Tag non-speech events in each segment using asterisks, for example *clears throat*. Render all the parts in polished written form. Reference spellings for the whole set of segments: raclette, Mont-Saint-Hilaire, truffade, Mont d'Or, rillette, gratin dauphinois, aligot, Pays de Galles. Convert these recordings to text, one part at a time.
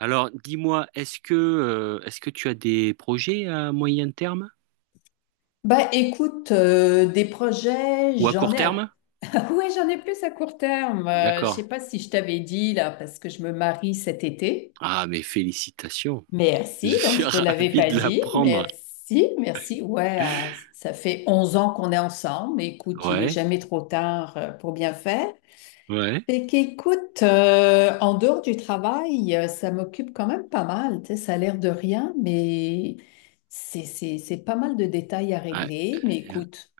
Alors, dis-moi, est-ce que tu as des projets à moyen terme Bah écoute, des projets, ou à j'en court ai à... terme? *laughs* Ouais, j'en ai plus à court terme. Je D'accord. sais pas si je t'avais dit là, parce que je me marie cet été. Ah, mais félicitations. Je Merci, donc suis *laughs* je te l'avais ravi pas de dit. l'apprendre. Merci, merci. Ouais, ça fait 11 ans qu'on est ensemble. Écoute, il est Ouais, jamais trop tard pour bien faire. ouais, Fait qu'écoute, en dehors du travail, ça m'occupe quand même pas mal. Tu sais, ça a l'air de rien, mais c'est pas mal de détails à ouais. régler. Mais écoute.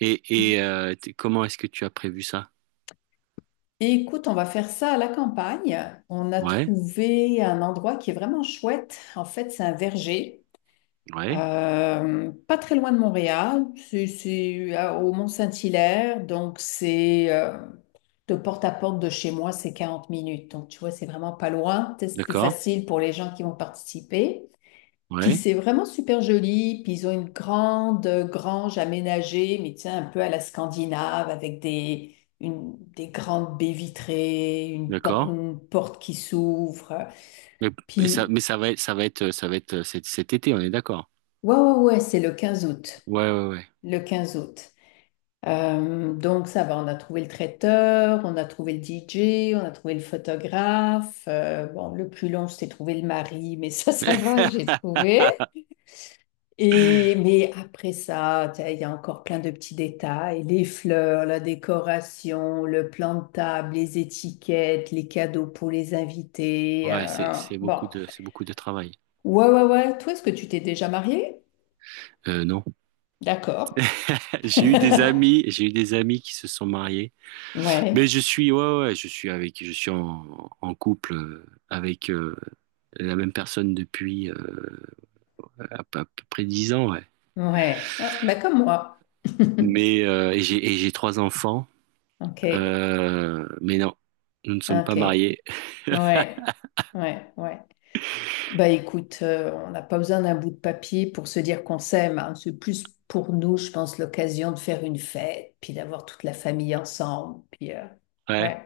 Et comment est-ce que tu as prévu ça? Écoute, on va faire ça à la campagne. On a Ouais, trouvé un endroit qui est vraiment chouette. En fait, c'est un verger, ouais, pas très loin de Montréal. C'est au Mont-Saint-Hilaire, donc c'est, de porte à porte de chez moi, c'est 40 minutes. Donc tu vois, c'est vraiment pas loin. Peut-être c'est plus d'accord, facile pour les gens qui vont participer. Puis ouais, c'est vraiment super joli. Puis ils ont une grande grange aménagée, mais tiens, un peu à la Scandinave, avec des, des grandes baies vitrées, une, d'accord. une porte qui s'ouvre. Mais, mais Puis, ça va être cet été, on est d'accord. ouais, ouais, ouais, c'est le 15 août. Ouais, ouais, ouais. Le 15 août. Donc ça va, on a trouvé le traiteur, on a trouvé le DJ, on a trouvé le photographe. Bon, le plus long, c'était trouver le mari, mais ça va, j'ai trouvé. Et, *laughs* mais après ça, tu sais, il y a encore plein de petits détails, les fleurs, la décoration, le plan de table, les étiquettes, les cadeaux pour les invités. Ouais, Bon. C'est beaucoup de travail. Ouais, ouais, ouais. Toi, est-ce que tu t'es déjà mariée? Non. D'accord. *laughs* *laughs* J'ai eu des amis qui se sont mariés. Mais Ouais, je suis, ouais, ouais, ouais, je suis en couple avec la même personne depuis à peu près 10 ans, ouais. ouais. Ah, bah comme moi. *laughs* Mais et j'ai 3 enfants, Ok, mais non, nous ne sommes pas ok. mariés. Ouais, ouais, ouais. Bah écoute, on n'a pas besoin d'un bout de papier pour se dire qu'on s'aime, hein. C'est plus pour nous, je pense, l'occasion de faire une fête, puis d'avoir toute la famille ensemble. Puis Ouais. ouais,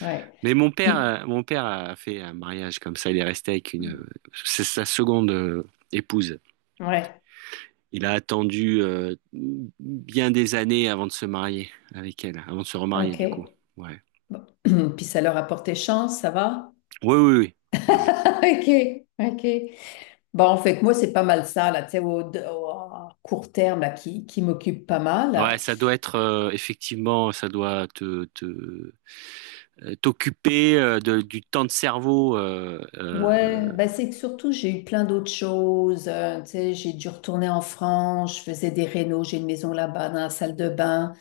ouais. Mais mon père, Puis euh, mon père a fait un mariage comme ça. Il est resté avec mm, une, C'est sa seconde épouse. ouais, Il a attendu bien des années avant de se marier avec elle, avant de se remarier ok. du coup. Ouais. Bon. *clears throat* Puis ça leur a porté chance, ça va? *laughs* Ouais, oui, oui, oui. Oui, Ok, ok. Bon, en fait, moi, c'est pas mal ça, là, tu sais, à court terme, là, qui m'occupe pas ouais, mal. ça doit être effectivement, ça doit te, te t'occuper du temps de cerveau. Ouais, bah c'est que surtout j'ai eu plein d'autres choses. Tu sais, j'ai dû retourner en France, je faisais des rénaux, j'ai une maison là-bas dans la salle de bain.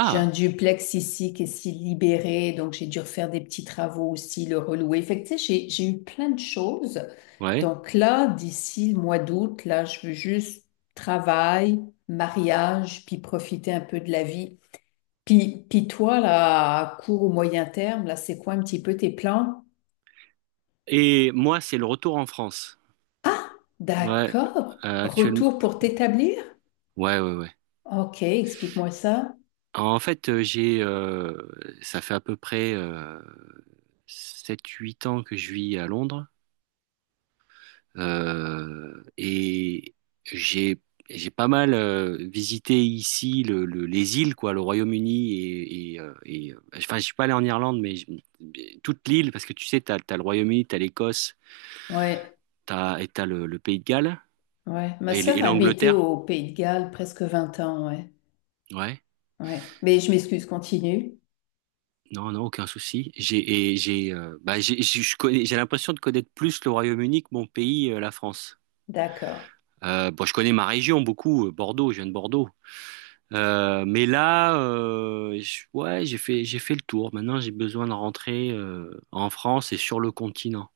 J'ai un duplex ici qui est si libéré, donc j'ai dû refaire des petits travaux aussi, le relouer. Fait que, tu sais, j'ai eu plein de choses. ouais. Donc là, d'ici le mois d'août, là, je veux juste travail, mariage, puis profiter un peu de la vie. Puis toi, là, à court ou moyen terme, là, c'est quoi un petit peu tes plans? Et moi, c'est le retour en France. Ah, Ouais, d'accord. Actuellement. Retour pour t'établir? Ouais, ouais, ouais. Ok, explique-moi ça. En fait, ça fait à peu près 7-8 ans que je vis à Londres. Et j'ai j'ai pas mal visité ici les îles, quoi, le Royaume-Uni, enfin, je suis pas allé en Irlande, toute l'île, parce que tu sais, t'as le Royaume-Uni, t'as l'Écosse, Ouais, t'as le Pays de Galles ouais. Ma et sœur a habité l'Angleterre. au Pays de Galles presque 20 ans, ouais. Ouais, Ouais. Mais je m'excuse, continue. non, non, aucun souci. J'ai et j'ai bah, j'ai Je connais, j'ai l'impression de connaître plus le Royaume-Uni que mon pays, la France. D'accord, Bon, je connais ma région beaucoup, Bordeaux, je viens de Bordeaux. Mais là, ouais, j'ai fait le tour. Maintenant, j'ai besoin de rentrer en France et sur le continent.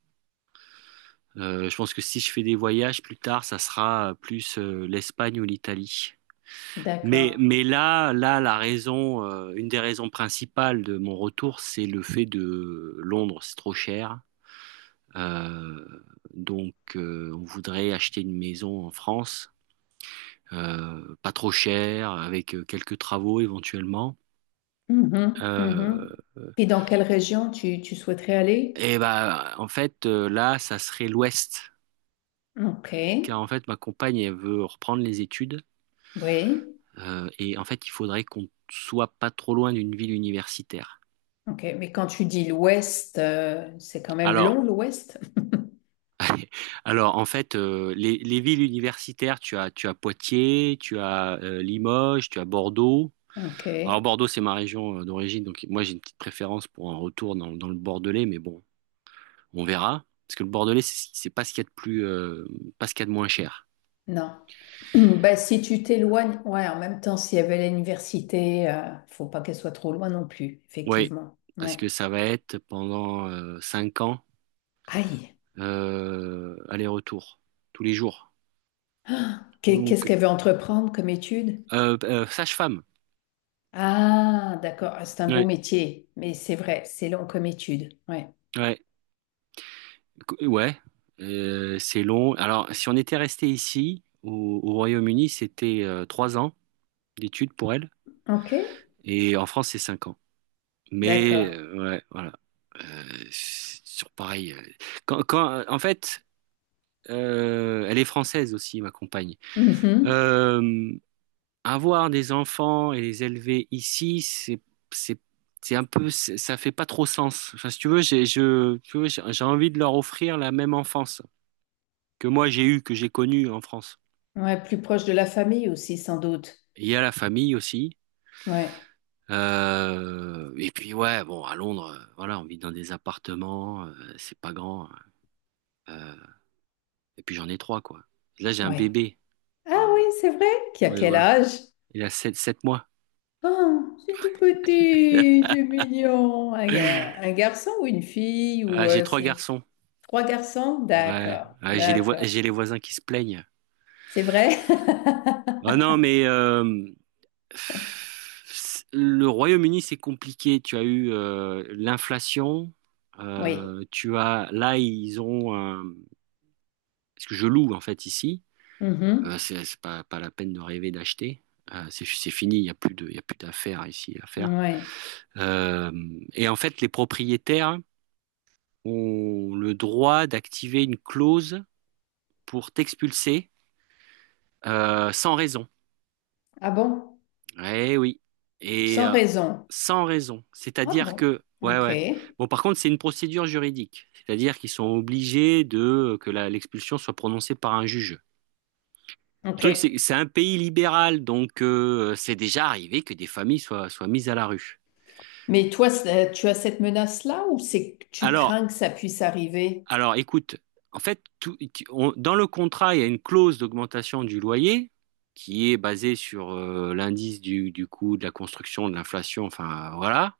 Je pense que si je fais des voyages plus tard, ça sera plus l'Espagne ou l'Italie. Mais, d'accord. mais une des raisons principales de mon retour, c'est le fait de Londres, c'est trop cher. Euh, donc, on voudrait acheter une maison en France, pas trop cher, avec quelques travaux éventuellement. Mhm, mhm. Euh, Et dans quelle région tu souhaiterais aller? Et bah en fait là ça serait l'ouest, Ok, car en fait ma compagne elle veut reprendre les études, oui. Et en fait il faudrait qu'on soit pas trop loin d'une ville universitaire. Ok, mais quand tu dis l'ouest, c'est quand même long Alors l'ouest? *laughs* alors en fait les villes universitaires, tu as Poitiers, tu as Limoges, tu as Bordeaux. Ok. Alors Bordeaux c'est ma région d'origine, donc moi j'ai une petite préférence pour un retour dans le Bordelais, mais bon, on verra parce que le Bordelais c'est pas ce qu'il y a de plus pas ce qu'il y a de moins cher. Non. *clears throat* Bah, si tu t'éloignes, ouais, en même temps, s'il y avait l'université, faut pas qu'elle soit trop loin non plus, Oui, effectivement. parce Ouais. que ça va être pendant 5 ans, Aïe. Aller-retour tous les jours. Qu'est-ce Donc qu'elle veut entreprendre comme étude? Sage-femme. Ah, d'accord. Ah, c'est un beau Ouais, métier, mais c'est vrai, c'est long comme étude. Ouais. ouais, ouais. C'est long. Alors si on était resté ici au Royaume-Uni, c'était 3 ans d'études pour elle, OK. et en France c'est 5 ans. Mais D'accord. euh, ouais, voilà. Euh, c'est sur pareil. En fait, elle est française aussi, ma compagne. Mhm. Euh, Avoir des enfants et les élever ici, c'est, c'est un peu, c'est- ça fait pas trop sens. Enfin, si tu veux, tu vois, j'ai envie de leur offrir la même enfance que moi j'ai eue, que j'ai connue en France. Ouais, plus proche de la famille aussi, sans doute. Il y a la famille aussi. Ouais. Et puis ouais, bon, à Londres, voilà, on vit dans des appartements, c'est pas grand. Euh, et puis j'en ai trois, quoi. Là, j'ai un Ouais. bébé. Ah Euh, oui, c'est vrai. Qui a ouais, quel voilà. âge? Il a sept mois. Oh, c'est tout petit, c'est mignon. Un, un garçon ou une fille Ah, ou j'ai trois c'est garçons. trois garçons? Ouais, D'accord, ouais, d'accord. j'ai les voisins qui se plaignent. C'est vrai? Ah *laughs* non, mais le Royaume-Uni, c'est compliqué. Tu as eu l'inflation. Oui. Tu as là, ils ont un- parce que je loue en fait ici. Mhm. C'est pas la peine de rêver d'acheter. C'est fini. Il y a plus d'affaires ici à faire. Ouais. Euh, et en fait, les propriétaires ont le droit d'activer une clause pour t'expulser sans raison. Ah bon? Eh oui. Et Sans euh, raison. Sans raison. Ah C'est-à-dire bon? que, ouais, Ok, ouais. Bon, par contre, c'est une procédure juridique. C'est-à-dire qu'ils sont obligés de que l'expulsion soit prononcée par un juge. Le ok. truc, c'est un pays libéral, donc c'est déjà arrivé que des familles soient mises à la rue. Mais toi, c'est- tu as cette menace-là ou c'est que tu Alors, crains que ça puisse arriver? Écoute, en fait, dans le contrat, il y a une clause d'augmentation du loyer qui est basée sur l'indice du coût de la construction, de l'inflation, enfin voilà.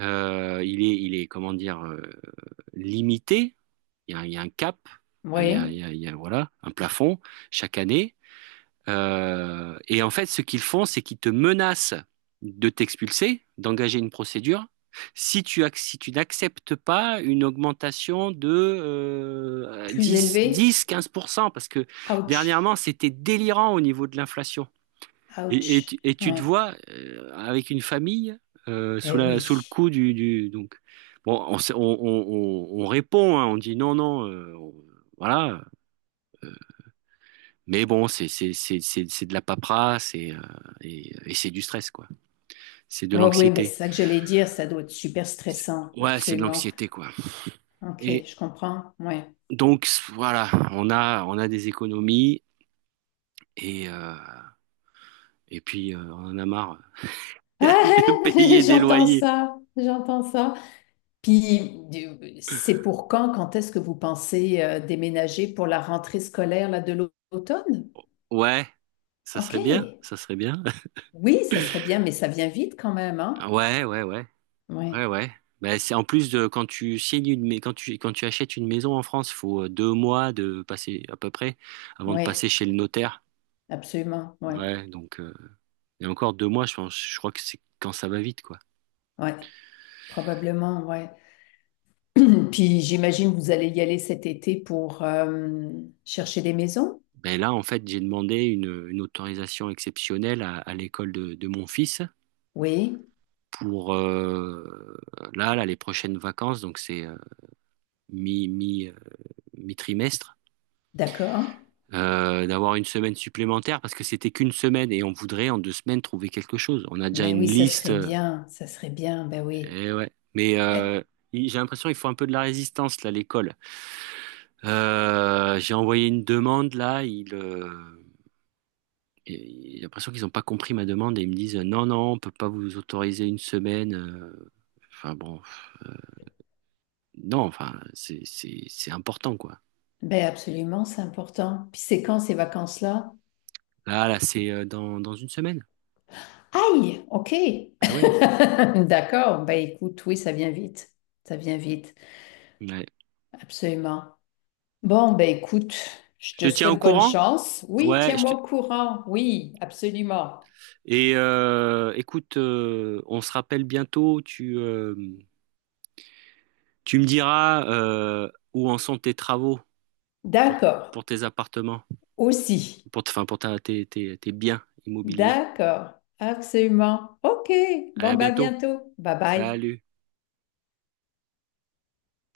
Il est comment dire, limité. Il y a un cap, Oui. Il y a, voilà, un plafond chaque année. Et en fait, ce qu'ils font, c'est qu'ils te menacent de t'expulser, d'engager une procédure, si si tu n'acceptes pas une augmentation de Plus élevé? 15%, parce que Ouch, dernièrement, c'était délirant au niveau de l'inflation. Ouch. Et tu te Ouais. vois avec une famille, sous Ben sous le oui. coup donc bon, on, s- on répond, hein, on dit non, non, voilà, mais bon, c'est de la paperasse, et et c'est du stress, quoi, c'est de Oui, oui, mais c'est l'anxiété. ça que j'allais dire, ça doit être super C'est- stressant, ouais, c'est de absolument. l'anxiété, quoi. Ok, Et je comprends. Ouais. donc voilà, on a des économies, et euh, et puis on en a marre *laughs* de Ah, *laughs* payer des j'entends loyers. ça, j'entends ça. Puis, c'est pour quand, quand est-ce que vous pensez déménager pour la rentrée scolaire là, l'automne? Ouais, ça Ok, serait bien, ça serait bien, oui, ça serait bien, mais ça vient vite quand même, hein? ouais, ouais, ouais. Ouais, Ouais, ouais. Bah, c'est en plus de quand tu achètes une maison en France, faut 2 mois de passer à peu près avant de ouais, passer chez le notaire. absolument, ouais, Ouais, donc et encore 2 mois, je pense, je crois que c'est quand ça va vite, quoi. ouais, probablement, ouais. *clears throat* Puis, j'imagine que vous allez y aller cet été pour chercher des maisons? Ben là, en fait, j'ai demandé une autorisation exceptionnelle à l'école de mon fils Oui. pour les prochaines vacances, donc c'est mi mi mi-trimestre. D'accord. D'avoir une semaine supplémentaire parce que c'était qu'une semaine et on voudrait en 2 semaines trouver quelque chose. On a déjà Ben une oui, liste. Ça serait bien, ben oui. Et ouais. Mais Eh, euh, il- j'ai l'impression qu'il faut un peu de la résistance là, à l'école. J'ai envoyé une demande là. J'ai l'impression qu'ils n'ont pas compris ma demande et ils me disent non, non, on peut pas vous autoriser une semaine. Enfin bon, non, enfin c'est important, quoi. ben absolument, c'est important. Puis c'est quand ces vacances-là? C'est dans une semaine. Aïe, ok. Ah ouais. *laughs* D'accord, ben écoute, oui, ça vient vite. Ça vient vite, Ouais. absolument. Bon, ben écoute, je Je te te tiens au souhaite bonne courant? chance. Oui, Ouais, je tiens-moi te- au courant. Oui, absolument. Et écoute, on se rappelle bientôt. Tu me diras où en sont tes travaux pour, D'accord, pour tes appartements, aussi. pour, enfin, pour tes biens immobiliers. D'accord, absolument. Ok, Allez, bon, à ben à bientôt. bientôt. Bye bye. Salut.